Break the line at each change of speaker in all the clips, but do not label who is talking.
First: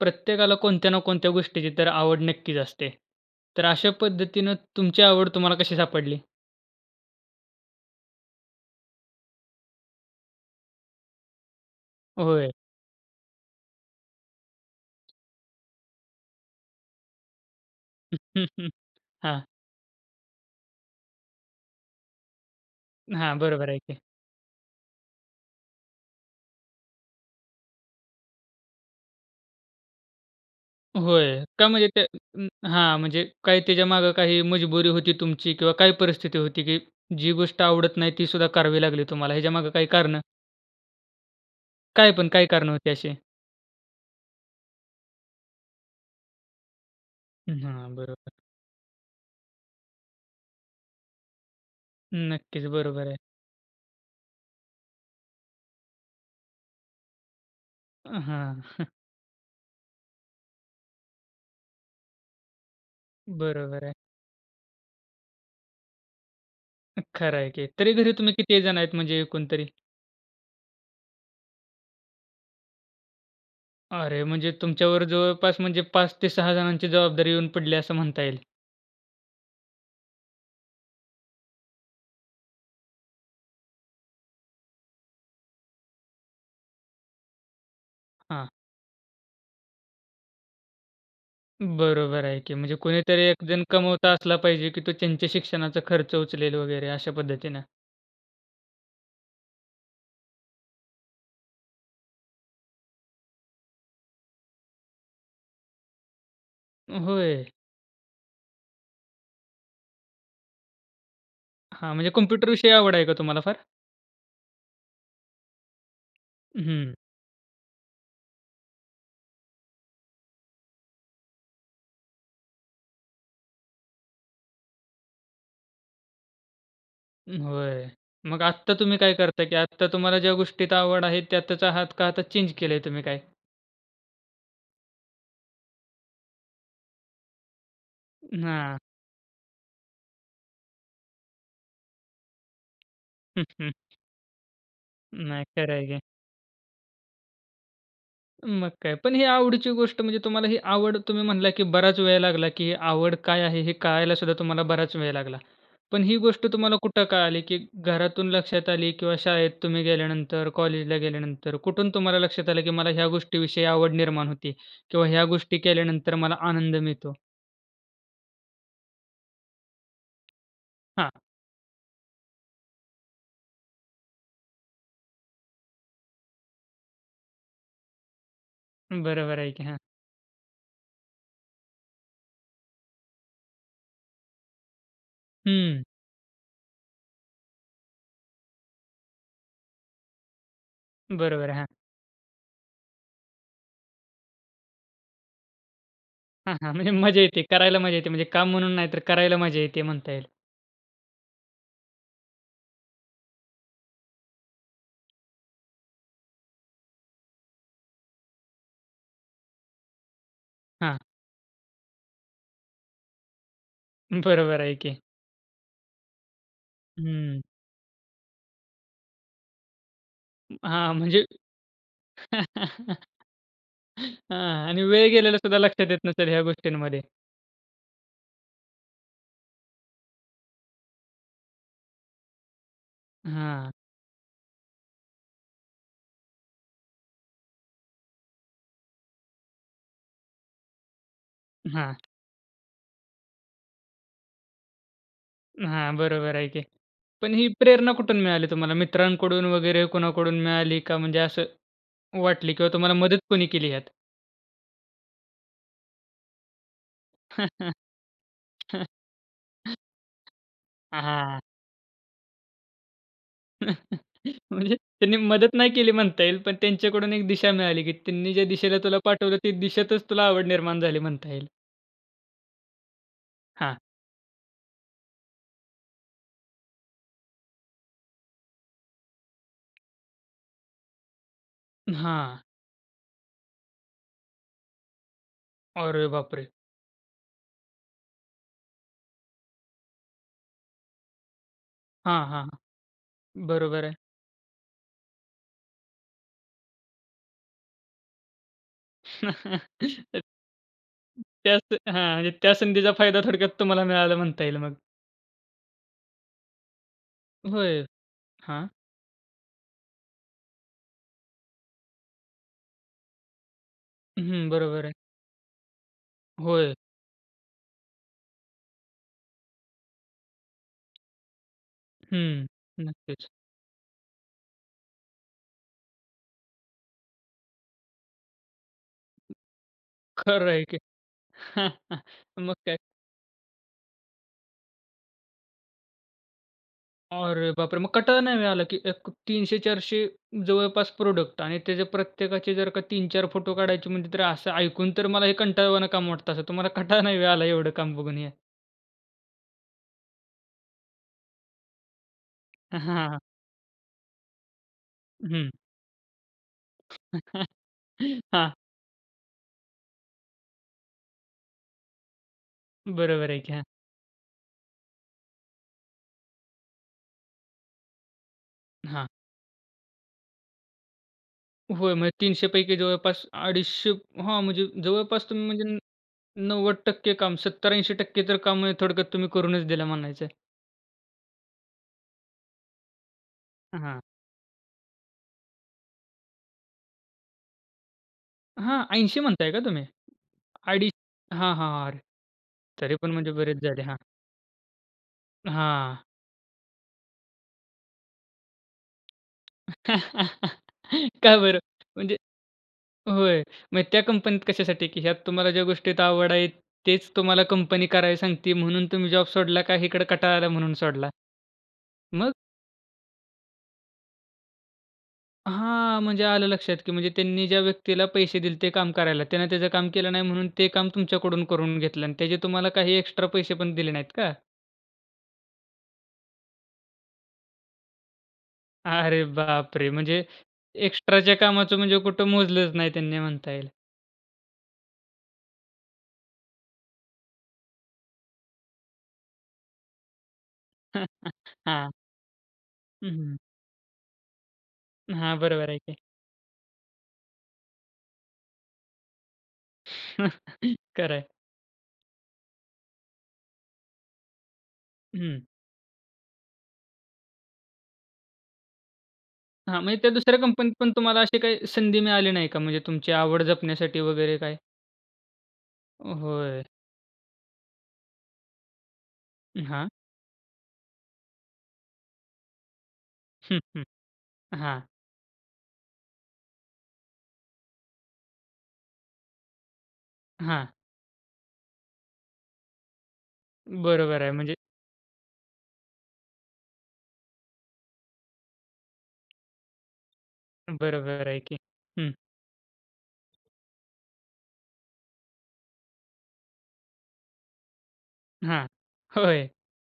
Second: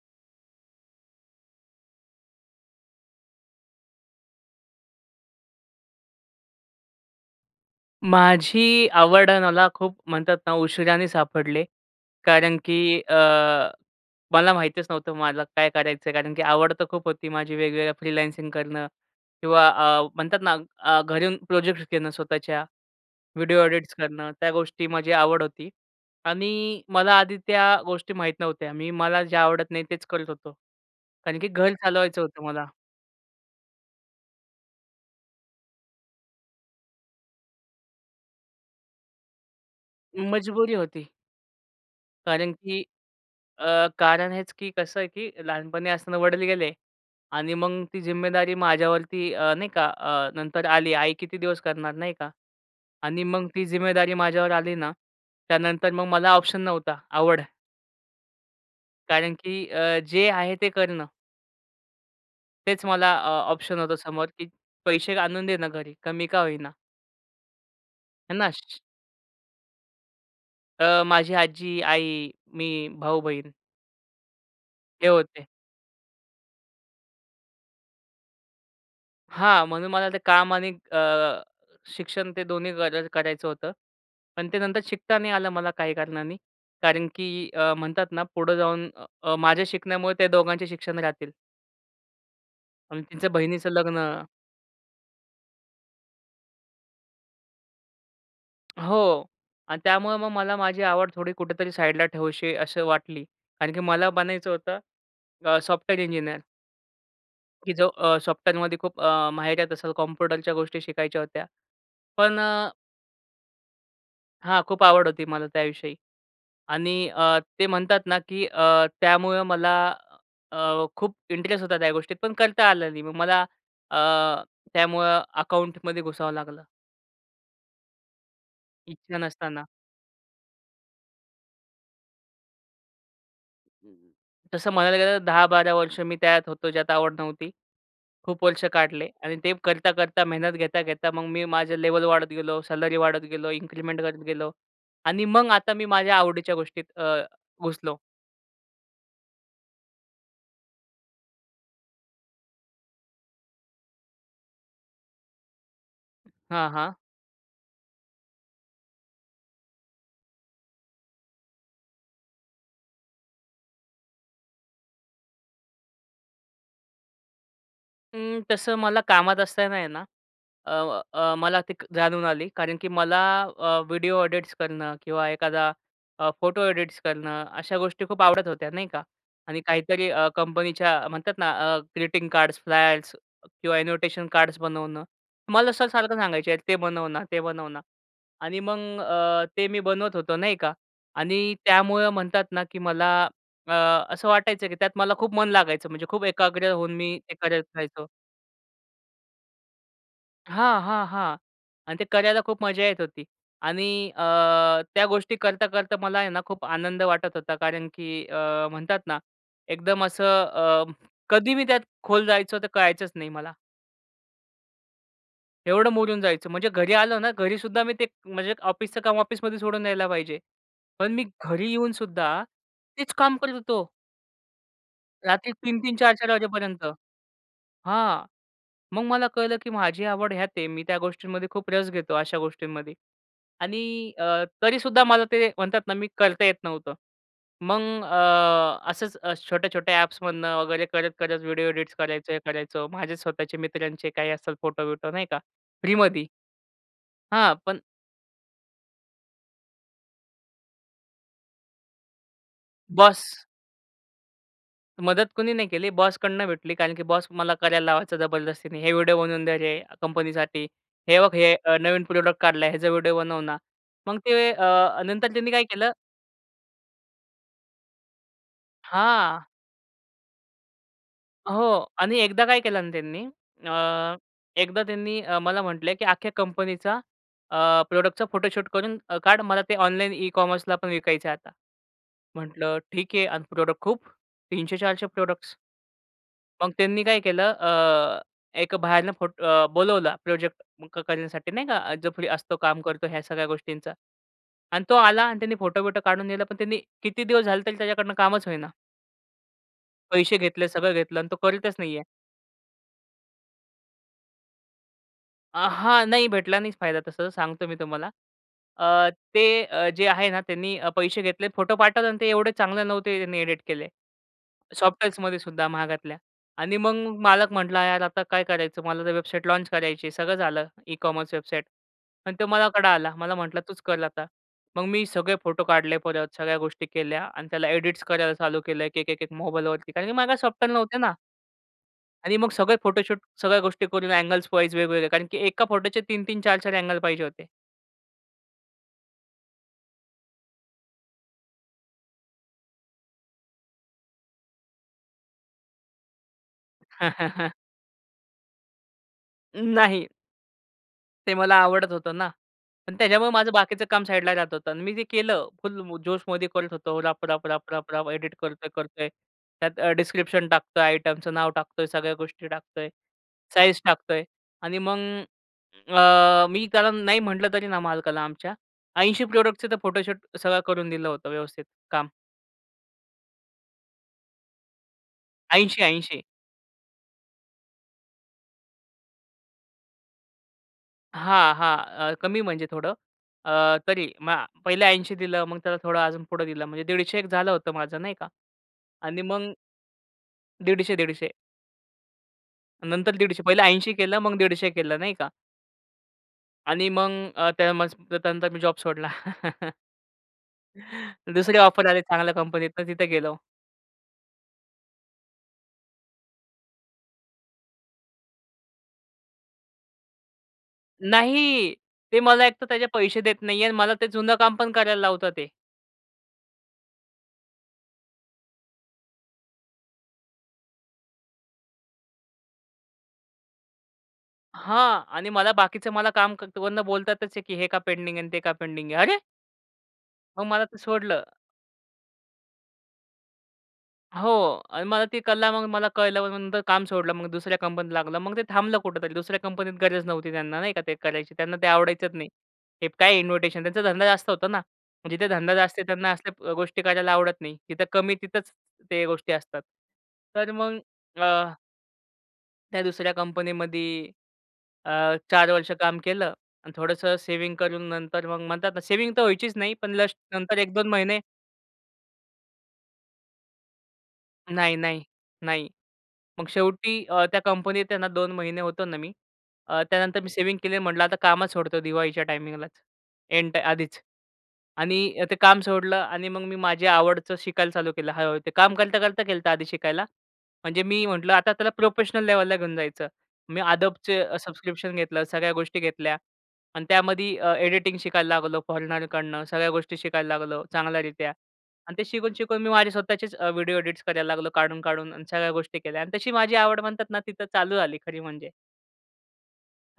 प्रत्येकाला कोणत्या ना कोणत्या गोष्टीची तर आवड नक्कीच असते. तर अशा पद्धतीनं तुमची आवड तुम्हाला कशी सापडली?
माझी आवड मला खूप म्हणतात ना उशीराने सापडले.
होय.
कारण की अ, मला माहीतच नव्हतं मला काय करायचं आहे? कारण की आवड तर खूप होती माझी वेगवेगळ्या फ्रीलान्सिंग करणं
हां.
किंवा अ, म्हणतात ना अ, घरून प्रोजेक्ट्स घेणं स्वतःच्या
हां,
व्हिडिओ
बरोबर आहे
ऑडिट्स
की.
करणं, त्या गोष्टी माझी आवड होती. आणि मला आधी त्या गोष्टी माहीत नव्हत्या. मी मला जे आवडत नाही तेच करत होतो, कारण
होय,
की
का
घर
म्हणजे ते
चालवायचं होतं मला.
हां म्हणजे काय त्याच्यामागे काही मजबुरी होती तुमची किंवा काय परिस्थिती होती की जी गोष्ट आवडत नाही, ती सुद्धा करावी लागली तुम्हाला ह्याच्यामागे काही कारणं?
मजबुरी होती.
काय पण, काय
कारण
कारणं
की
होती अशी?
अ, कारण हेच की कसं आहे की लहानपणी असताना वडील गेले आणि
हं,
मग
हां
ती
बरोबर.
जिम्मेदारी माझ्यावरती अ, नाही का अ, नंतर आली. आई किती दिवस करणार नाही का?
नक्कीच, बरोबर आहे.
आणि मग ती जिम्मेदारी माझ्यावर आली ना त्यानंतर मग मला ऑप्शन नव्हता आवड
अ, हां.
कारण की अ, जे आहे ते करणं. तेच मला अ, ऑप्शन
बरोबर आहे.
होतं समोर, की पैसे आणून देणं घरी, कमी का होईना.
खरं आहे की. तरी घरी तुम्ही
है ना.
किती जण आहेत म्हणजे, एकूण तरी?
अ, माझी आजी, आई, मी, भाऊ-बहीण
अरे म्हणजे तुमच्यावर
हे होते.
जवळपास म्हणजे 5-6 जणांची जबाबदारी येऊन पडली असं म्हणता येईल.
हां, म्हणून मला ते काम आणि अ, शिक्षण ते दोन्ही गर करायचं होतं. पण ते नंतर शिकता नाही आलं मला काही कारणांनी. कारण की अ, म्हणतात ना
हां.
पुढं जाऊन अ, माझ्या शिकण्यामुळे त्या दोघांचे शिक्षण राहतील.
बरोबर आहे की. म्हणजे
आणि
कोणीतरी
तिचं
एक जण
बहिणीचं लग्न.
कमवता असला पाहिजे, की तो त्यांच्या शिक्षणाचा खर्च उचलेल वगैरे अशा पद्धतीनं.
हो आणि त्यामुळं मग मला माझी आवड थोडी कुठेतरी साईडला ठेवूशी असं वाटली, कारण की मला बनायचं होतं अ, सॉफ्टवेअर इंजिनिअर.
अ, होय?
की जो अ, सॉफ्टवेअरमध्ये खूप अ, माहिरत असेल, कॉम्प्युटरच्या गोष्टी शिकायच्या होत्या.
हां, म्हणजे
पण
कॉम्प्युटर
अ
विषयी आवड आहे का तुम्हाला फार?
हां, खूप आवड होती मला त्याविषयी
अ,
आणि
हं.
अ, ते म्हणतात ना की अ, त्यामुळं मला अ, खूप इंटरेस्ट होता त्या गोष्टीत पण करता आलं नाही. मग मला अ, त्यामुळं अकाउंटमध्ये घुसावं लागलं.
हं, होय. मग आत्ता तुम्ही काय
इच्छा
करताय, की
नसताना.
आता तुम्हाला ज्या गोष्टीत आवड आहे त्यातचं आहात का, तर चेंज केलंय तुम्ही काय?
तसं म्हणायला गेलं तर 10-12 वर्ष मी त्यात होतो, ज्यात आवड नव्हती. खूप वर्ष
हां.
काढले आणि ते करता, करता, मेहनत घेता, घेता, मग मी माझं लेव्हल वाढत गेलो, सॅलरी वाढत
हं,
गेलो,
हं.
इन्क्रिमेंट करत गेलो आणि
नाही
मग आता
खरं
मी
आहे की.
माझ्या आवडीच्या गोष्टीत अ, घुसलो.
मग काय. पण ही आवडीची गोष्ट, म्हणजे तुम्हाला ही आवड तुम्ही म्हणला, की बराच वेळ लागला, की ही आवड काय आहे? हे कळायलासुद्धा तुम्हाला बराच वेळ लागला. पण ही गोष्ट
हां,
तुम्हाला
हां.
कुठं कळाली? की घरातून लक्षात आली किंवा शाळेत तुम्ही गेल्यानंतर, कॉलेजला गेल्यानंतर कुठून तुम्हाला लक्षात आलं? की मला ह्या गोष्टीविषयी आवड निर्माण होती किंवा ह्या गोष्टी केल्यानंतर मला आनंद मिळतो?
अं, तसं मला कामात असताना आहे ना अ, व
हां.
अ, मला ते जाणून आली. कारण की मला अ, व्हिडिओ एडिट्स करणं किंवा एखादा अ, फोटो एडिट्स करणं अशा गोष्टी खूप आवडत होत्या नाही का?
बरोबर आहे
आणि
की हां.
काहीतरी अ, कंपनीच्या म्हणतात ना अ, ग्रीटिंग कार्ड्स, फ्लॅग्स किंवा ॲनोटेशन कार्ड्स बनवणं. मला
हम्म.
सर, सारखं सांगायचे. ते बनव ना, ते बनव ना आणि मग अ, ते मी बनवत होतो नाही का?
बरोबर,
आणि
हां.
त्यामुळं म्हणतात ना, की मला अ, असं वाटायचं की त्यात मला खूप मन लागायचं म्हणजे खूप
हां,
एकाग्र
हां. म्हणजे
होऊन मी
मजा
ते
येते,
करत
करायला मजा
राहायचो.
येते. म्हणजे काम म्हणून नाही, तर करायला मजा येते म्हणता येईल.
हां, हां, हां. आणि ते करायला खूप मजा येत होती आणि अ, त्या गोष्टी करता करता मला आहे ना खूप आनंद वाटत होता. कारण की अ, म्हणतात ना एकदम असं अ,
हां.
कधी मी त्यात खोल जायचो, तर कळायचंच नाही मला.
बरोबर आहे की.
एवढं मुरून जायचं. म्हणजे घरी आलो ना
हं.
घरीसुद्धा मी ते म्हणजे ऑफिसच काम ऑफिसमध्ये सोडून यायला पाहिजे.
हां.
पण मी
म्हणजे
घरी येऊन सुद्धा तेच काम करत होतो.
हां. आणि वेळ गेलेलं
रात्री
सुद्धा
तीन
लक्षात
तीन
येत
चार
नसेल
चार
ह्या
वाजेपर्यंत.
गोष्टींमध्ये.
हां. मग मला कळलं की माझी आवड हयात आहे मी त्या गोष्टींमध्ये खूप रस घेतो अशा गोष्टींमध्ये.
हां.
आणि अ, तरीसुद्धा मला ते म्हणतात ना मी करता येत नव्हतं. मग अ, असंच छोट्या छोट्या ॲप्समधनं वगैरे करत-करत व्हिडिओ एडिट्स
हां.
करायचं हे करायचं माझे स्वतःचे मित्रांचे काही असेल फोटो-बिटो नाही का.
हां,
फ्रीमध्ये.
बरोबर आहे की. पण ही
हां. पण
प्रेरणा कुठून मिळाली तुम्हाला मित्रांकडून वगैरे कोणाकडून मिळाली का म्हणजे असं वाटली किंवा तुम्हाला मदत
बॉस.
कोणी केली ह्यात?
मदत कुणी नाही केली बॉसकडून भेटली कारण की बॉस मला करायला लावायचा जबरदस्तीने, हे व्हिडिओ बनवून दे रे कंपनीसाठी,
हां,
हे बघ
हां.
हे अ, नवीन प्रॉडक्ट काढलाय ह्याचा व्हिडिओ बनव ना. मग ते
म्हणजे
अ,
त्यांनी
नंतर त्यांनी
मदत
काय
नाही केली
केलं.
म्हणता येईल पण त्यांच्याकडून एक दिशा मिळाली की त्यांनी ज्या दिशेला तुला पाठवलं
हां.
त्या दिशेतच तुला आवड निर्माण झाली म्हणता येईल.
हो. आणि एकदा काय केलं ना त्यांनी,
हां.
अ, एकदा त्यांनी अ, मला म्हटलंय, की अख्ख्या कंपनीचा अ, प्रॉडक्टचा फोटोशूट करून अ, काढ मला ते ऑनलाईन ई कॉमर्सला पण विकायचं आहे आता.
अ, हां.
म्हटलं ठीक आहे आणि प्रोडक्ट खूप, 300, 400 प्रॉडक्ट्स.
अरे बापरे!
मग त्यांनी काय केलं अ, एक बाहेरून फोट अ, बोलावला प्रोजेक्ट करण्यासाठी नाही का जो
हां,
फ्री
हां.
असतो, काम करतो ह्या सगळ्या
बरोबर
गोष्टींचा.
आहे.
आणि तो आला आणि त्याने फोटो-बिटो काढून न्यायला पण त्याने किती दिवस झाले तरी त्याच्याकडनं कामच होईना.
त्य
पैसे घेतले, सगळं घेतलं अन् तो
त्या स
करतच
अ,
नाहीये.
हां. म्हणजे त्या संधीचा फायदा थोडक्यात तुम्हाला मिळाला म्हणता येईल मग?
अ, हां, नाही भेटला नाहीच फायदा तसं, सांगतो मी
होय.
तुम्हाला.
हां?
अ, ते अ, जे आहे ना त्यांनी, अ, पैसे घेतले फोटो पाठवला आणि ते एवढे चांगले नव्हते त्यांनी एडिट केले.
हं, बरोबर आहे.
सॉफ्टवेअरमध्येसुद्धा महागातल्या.
होय.
आणि मग मालक म्हटला, "यार, आता काय करायचं? मला तर वेबसाईट लॉन्च करायचीय .सगळं झालं. E-commerce website." अन् तो
हं.
माझ्याकडं आला.
नक्कीच
मला म्हटला तूच कर आता. मग मी सगळे फोटो काढले परत, सगळ्या गोष्टी केल्या अन् त्याला एडिट करायला चालू केलं एक-एक, एक-एक मोबाईलवरती. कारण की माझ्याकडं
खरं आहे
सॉफ्टवेअर
की.
नव्हते ना. आणि मग
मग काय.
सगळे फोटोशूट, सगळ्या गोष्टी करून अँगल-वाइज वेगवेगळे, कारण की एका फोटोचे 3-3 4-4 अँगल पाहिजे होते.
अरे बापरे! मग कंटाळा नाही होय आलं की एक 300-400 जवळपास प्रॉडक्ट आणि त्याचे प्रत्येकाचे जर का 3-4 फोटो काढायचे म्हणजे तरी असं ऐकून तर मला हे कंटाळवाणं काम वाटतं असं. तुम्हाला कंटाळा नाही होय आला एवढं काम बघून हे?
नाही. ते मला आवडत होतं ना.
हां,
पण
हां.
त्याच्यामुळे माझं बाकीचं काम साईडला राहत होतं अन् मी जे केलं,
हं.
फुल जोशमध्ये करत होतो राप, राप, राप, राप, राप! एडिट
हां.
करतोय, करतोय, त्यात अ, डिस्क्रिप्शन टाकतोय, आयटमचं नाव टाकतोय, सगळ्या गोष्टी टाकतोय,
बरोबर आहे की. हां.
साइज टाकतोय आणि मग, अ, मी कारण नाही म्हटलं तरी ना मालकाला आमच्या,
हां.
80 प्रोडक्टचे तर फोटोशूट सगळं करून दिलं होतं व्यवस्थित
होय.
काम.
म्हणजे 300 पैकी जवळपास अडीचशे हां, म्हणजे जवळपास तुम्ही म्हणजे न
80, 80
90% काम, 70-80% तर काम म्हणजे थोडक्यात तुम्ही करूनच दिलं म्हणायचं आहे.
हां, हां. अ, कमी म्हणजे थोडं. अ,
हं, हां.
तरी म पहिले 80 दिलं, मग त्याला थोडं अजून पुढं दिलं. म्हणजे 150 एक झालं होतं माझं नाही का.
हां. 80
आणि
म्हणताय
मग
का तुम्ही? अडीच,
150, 150
हां, हां, अरे! तरी पण
नंतर
म्हणजे
150
बरेच
पहिलं
झाले.
80
हां.
केलं, मग 150 केलं, नाही का.
हां.
आणि मग अ, त्या म [unintelligible] त्यानंतर मी जॉब सोडला.
का बरं?
दुसरी ऑफर आली
म्हणजे,
चांगल्या कंपनीतून तिथं गेलो.
होय मग त्या कंपनीत कशासाठी, की ह्यात तुम्हाला ज्या गोष्टीत आवड आहे, तेच तुम्हाला कंपनी करायला सांगती म्हणून तुम्ही जॉब सोडला का इकडे कंटाळा आला म्हणून सोडला?
नाही, ते
मग?
मला एक तर त्याचे पैसे देत नाहीहेत. मला ते जुनं काम पण करायला लावताहेत.
हां, म्हणजे आलं लक्षात की म्हणजे त्यांनी ज्या व्यक्तीला पैसे दिले होते काम करायला, त्याने त्याचं काम केलं नाही म्हणून ते काम तुमच्याकडून करून घेतलं, अन त्याचे तुम्हाला काही एक्स्ट्रा पैसे पण दिले नाहीत का?
हां. आणि मला बाकीचं मला काम करताना पण बोलतातच आहे की हे का पेंडिंग आहे आणि ते का पेंडिंग आहे. अरे!
अरे बाप रे! म्हणजे
मग मला ते सोडलं.
एक्स्ट्राच्या कामाचं म्हणजे कुठं मोजलंच नाही त्यांनी म्हणता येईल.
हो. आणि मला ती कला, मग मला कळलं मग नंतर काम सोडलं. मग दुसऱ्या कंपनीत लागलो. मग ते थांबलं कुठेतरी. दुसऱ्या कंपनीत गरजच नव्हती त्यांना नाही का, ते करायची. त्यांना ते
हां.
आवडायचंच नाही. हे
हं,
काय
हं.
इन्विटेशन, त्यांचा धंदा जास्त होता ना. जिथे
हां,
धंदा
बरोबर आहे
जास्त
की.
त्यांना असल्या गोष्टी करायला आवडत नाही तिथं कमी तिथंच ते गोष्टी असतात. तर मग
खरंय.
अ त्या दुसऱ्या कंपनीमध्ये अ,
हं.
4 वर्ष काम केलं आणि थोडंसं सेव्हिंग करून नंतर मग म्हणतात ना, सेव्हिंग तर व्हायचीच नाही.
हां
पण
म्हणजे त्या
जस्ट
दुसऱ्या
नंतर
कंपनीत
1-2
पण
महिने
तुम्हाला अशी काही संधी मिळाली नाही का? म्हणजे तुमची आवड जपण्यासाठी वगैरे काय?
नाही, नाही. नाही. मग
होय.
शेवटी अ, त्या कंपनीत आहे ना 2 महिने होतो ना मी. अ,
हां.
त्यानंतर मी सेव्हिंग केली. म्हटलं आता कामच सोडतो दिवाळीच्या टाईमिंगलाच. एन्ट आधीच
हां.
आणि अ, ते काम सोडलं आणि मग मी माझ्या आवडचं शिकायला चालू केलं. हळू-हळू ते काम करता-करता केलंत आधी शिकायला.
हां.
म्हणजे मी म्हटलं, आता त्याला प्रोफेशनल लेवलला घेऊन जायचं. मी
बरोबर आहे
Adobeचे
म्हणजे
सबस्क्रिप्शन घेतलं. सगळ्या गोष्टी घेतल्या आणि त्यामध्ये अ, एडिटिंग शिकायला लागलो फॉरेनरकडनं. सगळ्या गोष्टी शिकायला लागलो
बरोबर
चांगल्यारीत्या
आहे की.
आणि ते
हं.
शिकून, शिकून मी माझे स्वतःचेच अ, व्हिडिओ एडिट्स करायला लागलो काढून-काढून आणि सगळ्या गोष्टी केल्या. आणि तशी माझी आवड म्हणतात ना तिथं चालू झाली खरी म्हणजे.
हां, होय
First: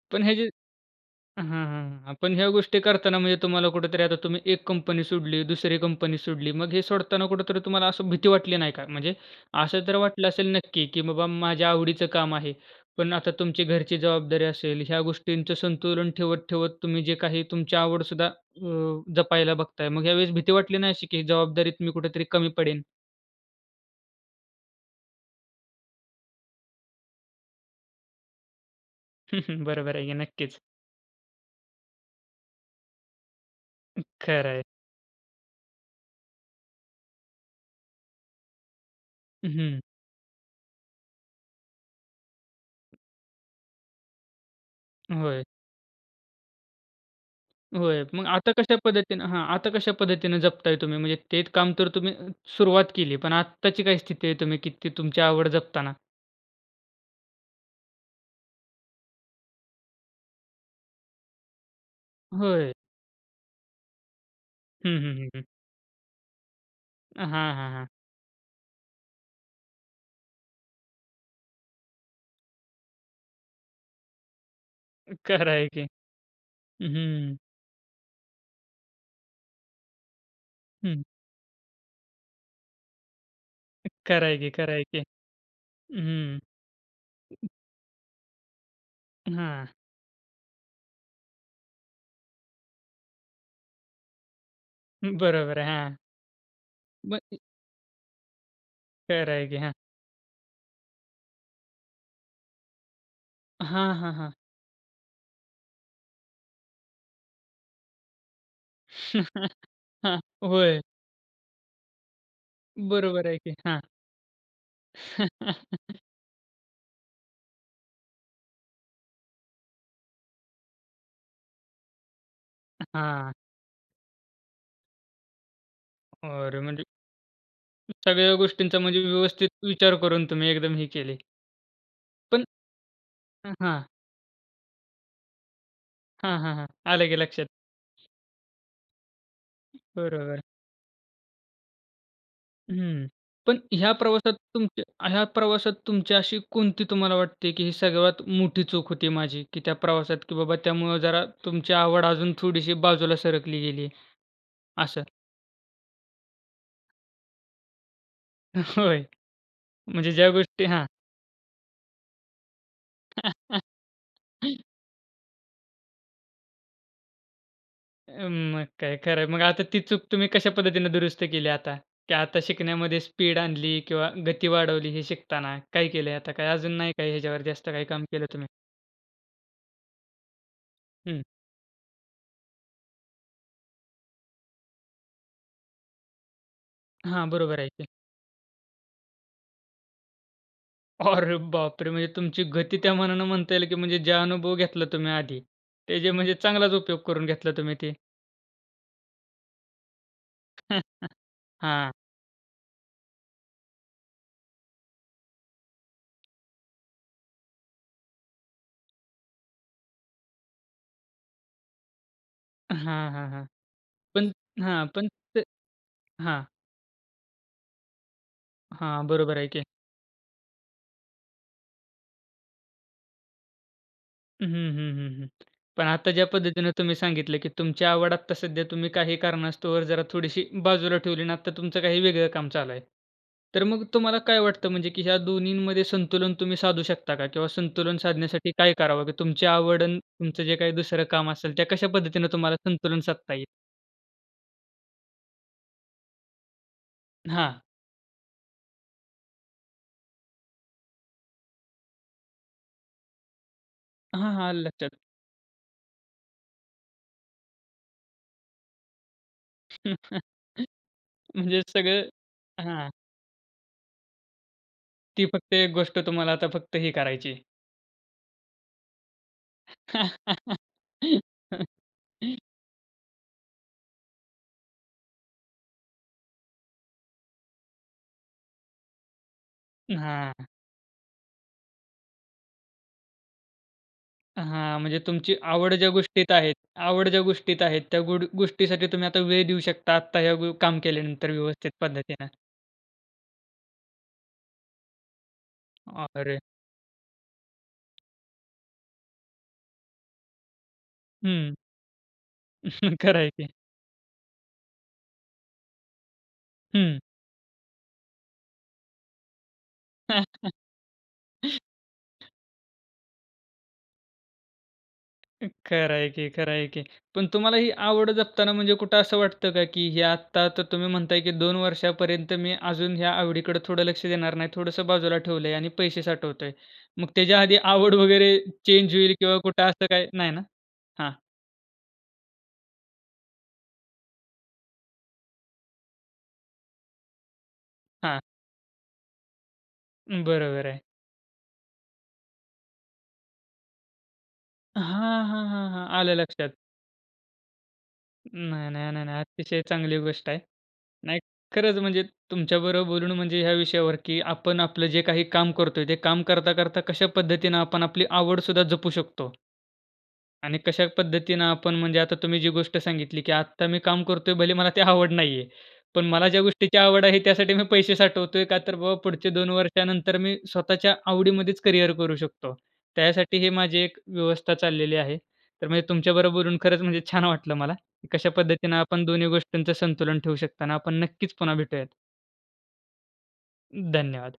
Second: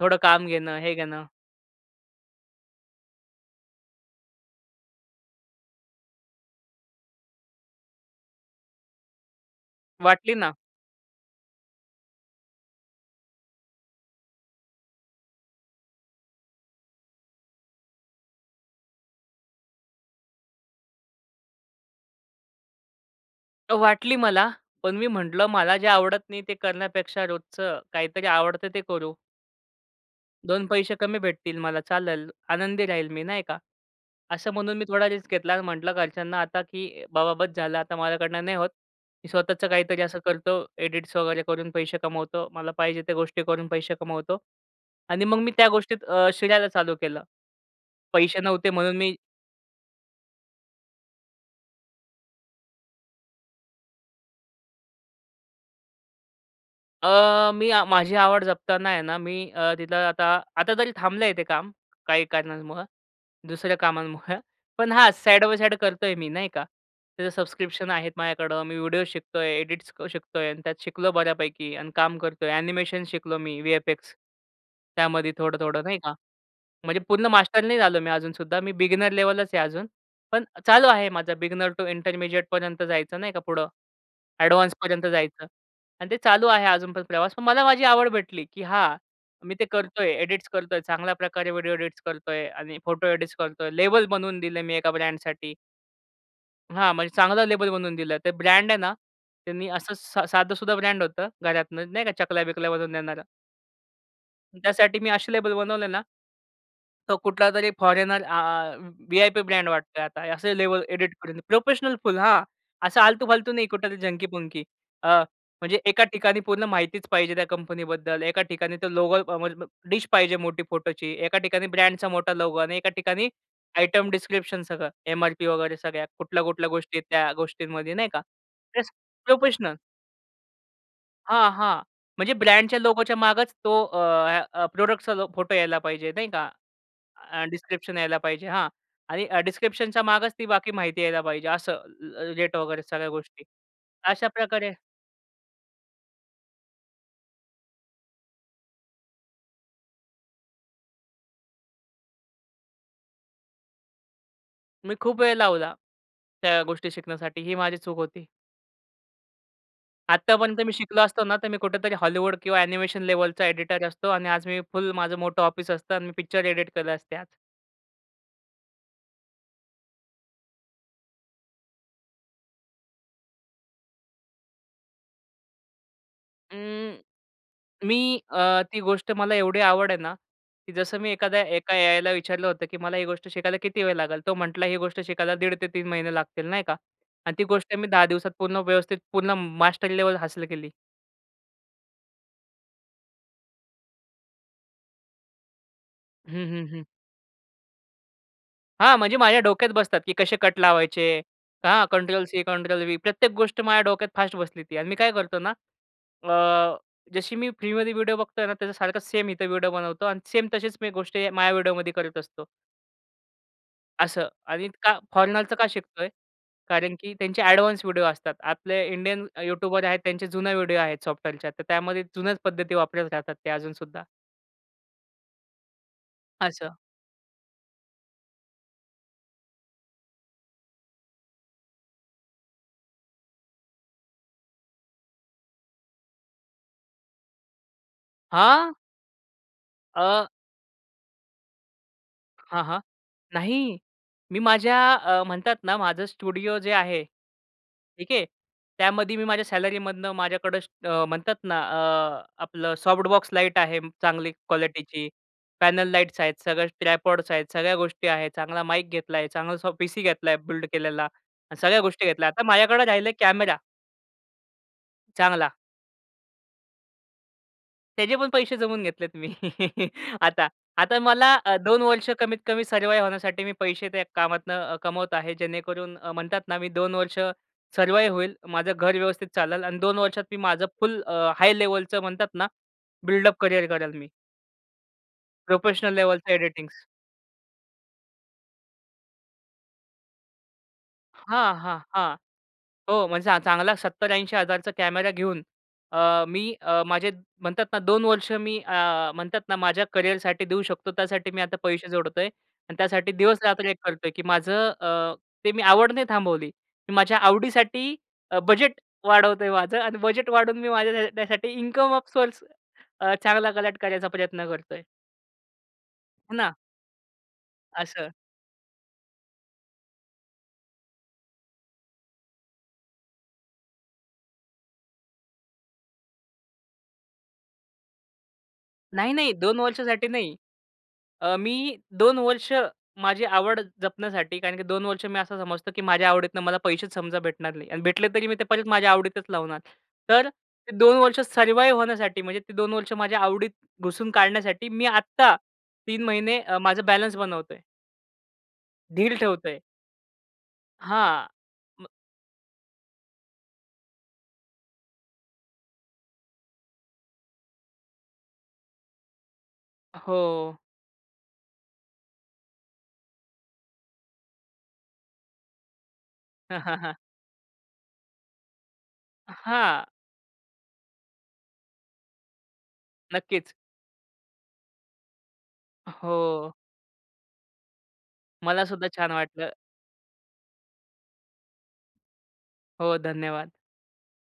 थोडं
पण हे जे
काम घेणं, हे घेणं.
हां, हां, पण ह्या गोष्टी करताना म्हणजे तुम्हाला कुठेतरी आता तुम्ही एक कंपनी सोडली. दुसरी कंपनी सोडली. मग हे सोडताना कुठेतरी तुम्हाला असं भीती वाटली नाही का? म्हणजे असं तर वाटलं
वाटली
असेल
ना.
नक्की की बाबा माझ्या आवडीचं काम आहे. पण आता तुमची घरची जबाबदारी असेल. ह्या गोष्टींचं संतुलन ठेवत, ठेवत तुम्ही जे काही तुमची आवड सुद्धा अ, जपायला बघताय. मग यावेळेस भीती वाटली नाही अशी, की जबाबदारीत मी कुठेतरी कमी पडेन?
वाटली मला, पण मी म्हंटलं मला जे आवडत नाही ते करण्यापेक्षा रोजचं काहीतरी आवडतं ते करू.
हं, हं, बरोबर आहे की नक्कीच.
2 पैसे कमी भेटतील मला, चालेल. आनंदी राहील मी नाही का.
खरं
असं
आहे.
म्हणून मी थोडा रिस्क घेतला आणि म्हटलं घरच्यांना आता, की बाबा बस झालं. आता माझ्याकडनं नाही होत. मी
उं,
स्वतःचं
हं.
काहीतरी असं करतो. एडिट्स वगैरे करून पैसे कमवतो. मला पाहिजे त्या गोष्टी करून पैसे कमवतो आणि मग
होय.
मी त्या गोष्टीत शिरायला चालू केलं.
होय, मग
पैसे
आता
नव्हते
कशा
म्हणून मी
पद्धतीने हां आता कशा पद्धतीनं जपताय तुम्ही? म्हणजे ते काम तर तुम्ही सुरुवात केली पण आत्ताची काय स्थिती आहे तुम्ही की ती तुमची आवड जपताना?
अ, मी अ, माझी आवड जपताना आहे ना मी तिथं आता, आता तरी थांबलं आहे ते काम काही
होय.
कारणांमुळं. दुसऱ्या कामांमुळं
हं,
पण हा
हं, हं, हं.
साइड बाय साइड करतोय मी नाही का.
अ,
त्याचं
हां, हां, हां.
सबस्क्रिप्शन आहेत माझ्याकडं. मी व्हिडिओज शिकतोय, एडिट्स शिकतोय आणि त्यात शिकलो बऱ्यापैकी आणि काम करतोय. एनिमेशन शिकलो मी, VFX त्यामध्ये
खरं
थोडं
आहे
थोडं
की.
नाही का.
हं,
म्हणजे पूर्ण
हं.
मास्टर नाही झालो मी अजूनसुद्धा. मी बिगिनर लेवलच आहे अजून. पण चालू
हं.
आहे माझं बिगिनर टू इंटरमीडिएटपर्यंत जायचं नाही का पुढं
खरं आहे की खरं आहे की.
एडव्हान्सपर्यंत जायचं आणि ते
हं.
चालू आहे अजून पण प्रवास. पण मला माझी आवड भेटली की हा मी ते
हां.
करतोय. एडिट्स करतोय, चांगल्या प्रकारे व्हिडिओ एडिट्स करतोय आणि फोटो एडिट्स करतोय. लेबल बनवून दिलं मी 1 ब्रँडसाठी.
बरोबर आहे हां.
हां. म्हणजे
[unintelligible]
चांगलं लेबल बनवून दिलं ते ब्रँड आहे ना?
खरंय की.
त्यांनी
हां.
असं स साधंसुद्धा ब्रँड होतं घरातनं, नाही का चकल्या-बिकल्या बनवून देणारं
हां, हां, हां.
त्यासाठी मी असे लेबल बनवले ना तो कुठलातरी फॉरेनर आ व्ही-आय-पी ब्रँड वाटतोय आहे
हां.
आता. असे
होय.
लेवल एडिट करून प्रोफेशनल फुल, हां. असं
बरोबर आहे
आलतू-फालतू
की.
नाही
हां.
कुठं तरी झंकी-पुंकी अ, म्हणजे एका ठिकाणी पूर्ण माहितीच पाहिजे त्या कंपनीबद्दल. एका ठिकाणी तो लोगो [unintelligible] अ, डिश पाहिजे मोठी फोटोची. एका ठिकाणी ब्रँडचा मोठा लोगो आणि एका ठिकाणी
हां.
आयटम डिस्क्रिप्शन सगळं, एम-आर-पी वगैरे सगळ्या.
अरे
कुठल्या-कुठल्या
म्हणजे
गोष्टी आहेत त्या गोष्टींमध्ये, नाही का.
सगळ्या
ते
गोष्टींचा
प्रेस
म्हणजे व्यवस्थित
प्रोफेशनल.
विचार करून तुम्ही एकदम हे केले.
हां. हां. म्हणजे
पण
ब्रँडच्या लोगोच्या मागच
अ,
तो
हां.
अ, अ, प्रॉडक्टचा फोटो यायला पाहिजे, नाही
हां,
का?
हां, हां. आलं की
अ,
लक्षात.
डिस्क्रिप्शन यायला पाहिजे. हां. आणि डिस्क्रिप्शनच्या मागच
बरोबर.
ती बाकी माहिती यायला पाहिजे असं. अ, रेट वगैरे
हं.
सगळ्या गोष्टी
पण ह्या प्रवासात
अशाप्रकारे
तुमच्या ह्या प्रवासात तुमची अशी कोणती तुम्हाला वाटते, की ही सर्वात मोठी चूक होती माझी की त्या प्रवासात की बाबा त्यामुळं जरा तुमची आवड अजून थोडीशी बाजूला सरकली गेली?
मी
असं.
खूप वेळ लावला, त्या गोष्टी शिकण्यासाठी ही माझी चूक होती.
होय. म्हणजे ज्या
आत्तापर्यंत
गोष्टी
मी
हां.
शिकलो असतो ना तर मी कुठेतरी हॉलीवूड किंवा ॲनिमेशन लेवलचा एडिटर असतो आणि आज मी फुल माझं मोठं ऑफिस असतं आणि मी पिक्चर एडिट केलं असते आज.
अ, मग काय, खरं आहे. मग आता ती चूक तुम्ही कशा पद्धतीनं दुरुस्त केली आता? की आता शिकण्यामध्ये स्पीड आणली किंवा गती वाढवली हे शिकताना? काय केलंय? आता काय अजून नाही
अं,
काय याच्यावरती जास्त काही
मी
काम केलं तुम्ही?
अ, ती गोष्ट मला एवढी आवड आहे ना, की जसं मी
हं.
एखाद्या एका एआयला विचारलं होतं, की मला ही गोष्ट शिकायला किती वेळ लागेल? तो म्हटला ही गोष्ट शिकायला 1.5 ते 3 महिने लागतील, नाही का?
हां,
आणि ती
बरोबर आहे
गोष्ट
की.
मी 10 दिवसात पूर्ण व्यवस्थित पूर्ण मास्टर लेवल हासिल केली.
अरे बापरे! म्हणजे तुमची गती त्या मानानं म्हणता येईल की म्हणजे जे अनुभव घेतला तुम्ही आधी, ते जे
हं,
म्हणजे
हं,
चांगलाच
हं.
उपयोग करून घेतला तुम्ही ते.
हां. म्हणजे माझ्या डोक्यात बसतात की कसे कट लावायचे, हां
हां.
Control C, control V. प्रत्येक गोष्ट माझ्या डोक्यात फास्ट बसली ती. आणि मी काय करतो ना? अ, जशी मी फ्रीमध्ये व्हिडिओ बघतोय ना त्याचा सारखंच सेम इथं व्हिडिओ बनवतो आणि सेम तशीच मी गोष्टी हे माझ्या व्हिडिओमध्ये करत असतो
हां, हां, हां.
असं.
पण
आणि
हां.
का
पण ते
फॉरेनरचं का शिकतोय?
हां.
कारण की त्यांचे ॲडवान्स व्हिडिओ असतात. आपले
हां,
इंडियन
बरोबर
अ,
आहे की.
युट्यूबर आहेत त्यांचे जुने व्हिडिओ आहेत सॉफ्टवेअरच्या. तर त्यामध्ये जुन्याच पद्धती वापरत राहतात ते अजून सुद्धा.
हं, हं, हं, हं. पण आता ज्या
असं.
पद्धतीनं तुम्ही सांगितलं, की तुमची आवड आत्ता सध्या तुम्ही काही कारणास्तव जरा थोडीशी बाजूला ठेवली, ना आता तुमचं काही वेगळं काम चालू आहे. तर मग तुम्हाला काय वाटतं? म्हणजे की या दोन्हींमध्ये संतुलन तुम्ही साधू शकता का? किंवा संतुलन साधण्यासाठी
हां!
काय करावं? की तुमची आवड अन्
अ,
तुमचं जे काही दुसरं काम असेल, त्या कशा पद्धतीनं तुम्हाला
हां, हां.
संतुलन साधता येईल?
नाही. मी माझ्या अ, म्हणतात ना माझं स्टुडिओ जे आहे,
हां.
ठीक आहे, त्यामध्ये मी माझ्या सॅलरीमधनं माझ्याकडं म्हणतात ना अ, आपलं सॉफ्ट बॉक्स लाईट आहे
हां,
चांगली
हां, आलं लक्षात.
क्वालिटीची, पॅनल लाइट्स आहेत सगळ्या, ट्रायपॉड्स आहेत, सगळ्या गोष्टी आहे, चांगला माईक घेतला आहे, चांगला सॉ पीसी घेतला आहे, बिल्ड केलेला आणि
म्हणजे
सगळ्या
सगळं
गोष्टी घेतल्या. आता माझ्याकडं
हां.
राहीलं आहे कॅमेरा.
ती
चांगला.
फक्त एक गोष्ट तुम्हाला आता फक्त ही करायची.
त्याचे पण पैसे जमवून घेतलेत मी आता. आता मला अ, 2 वर्ष कमीत कमी सर्वाइव होण्यासाठी मी पैसे त्या कामातनं अ, कमवत आहे. जेणेकरून अ, म्हणतात ना, मी 2 वर्ष सर्वाइव होईल. माझं घर व्यवस्थित चालेल आणि 2 वर्षात मी
हां.
माझं फुल अ, हाय लेव्हलचं म्हणतात ना, बिल्डअप करिअर करेन मी.
हां. म्हणजे तुमची आवड ज्या
प्रोफेशनल लेवलच
गोष्टीत आहेत
एडिटिंग्स.
आवड ज्या गोष्टीत आहेत, त्या गुड गोष्टीसाठी तुम्ही आता वेळ देऊ शकता. आता ह्या व काम केल्यानंतर
हां,
व्यवस्थित
हां, हां.
पद्धतीनं.
हो, म्हणजे चां चांगला ₹70,000-80,000 चा कॅमेरा घेऊन अ,
अरे!
मी अ, माझे म्हणतात ना, 2 वर्ष मी अ, म्हणतात ना माझ्या करिअरसाठी देऊ शकतो. त्यासाठी मी
हं.
आता पैसे जोडतोय. आणि त्यासाठी
खरं आहे ते.
दिवसरात्र एक करतोय, की माझं अ, ते मी आवड नाही थांबवली. मी
हं.
माझ्या आवडीसाठी अ, बजेट वाढवतोय माझं आणि बजेट वाढवून मी माझ्या त्या त्यासाठी ऑफ सोर्स अ, चांगला कलेक्ट करायचा प्रयत्न करतोय.
खरं आहे की
हो
खरं
ना.
आहे की. पण तुम्हाला ही
असं.
आवड जपताना म्हणजे कुठं असं वाटतं का, की हे आत्ता तर तुम्ही म्हणताय, की 2 वर्षापर्यंत मी अजून या आवडीकडं थोडं लक्ष देणार नाही. थोडंसं बाजूला ठेवलंय आणि पैसे साठवतोय. मग त्याच्या आधी आवड वगैरे चेंज
नाही,
होईल
नाही.
किंवा
2
कुठं असं काही
वर्षासाठी
नाही
नाही.
ना? हां.
अ, मी 2 वर्ष, माझी आवड जपण्यासाठी. कारण की 2 वर्ष मी असं समजतो, की माझ्या आवडीतनं मला पैसेच समजा भेटणार नाही. आणि भेटले
हां.
तरी मी ते परत माझ्या आवडीतच लावणार.
हं,
तर
बरोबर
ते
आहे.
2 वर्ष सर्वाइव होण्यासाठी. म्हणजे ते 2 वर्ष माझ्या आवडीत घुसून काढण्यासाठी, मी
हां,
आत्ता
हां, हां, हां.
3
आलं
महिने
लक्षात.
अ, माझं बॅलन्स बनवतोय.
नाही, नाही, नाही,
ढील
नाही.
ठेवतोय.
अतिशय चांगली गोष्ट आहे. नाही
हां,
खरंच
म
म्हणजे तुमच्याबरोबर बोलून म्हणजे ह्या विषयावर, की आपण आपलं जे काही काम करतोय. ते काम करता-करता कशा पद्धतीनं आपण आपली आवडसुद्धा जपू शकतो.
हो.
आणि कशा पद्धतीनं आपण म्हणजे आता तुम्ही जी गोष्ट सांगितली, की आता मी काम करतोय, भले मला ते आवड नाही आहे. पण मला ज्या गोष्टीची आवड आहे त्यासाठी मी पैसे साठवतोय, का तर बा पुढच्या 2
हां.
वर्षानंतर मी स्वतःच्या आवडीमध्येच करिअर करू शकतो. त्यासाठी हे
नक्कीच.
माझी एक व्यवस्था चाललेली आहे. तर म्हणजे तुमच्याबरोबर
हो.
खरंच म्हणजे छान वाटलं मला, कशा
मला
पद्धतीनं
सुद्धा
आपण
छान
दोन्ही
वाटलं.
गोष्टींचं संतुलन ठेवू शकता ना! आपण नक्कीच पुन्हा भेटूयात.
हो, धन्यवाद.
धन्यवाद.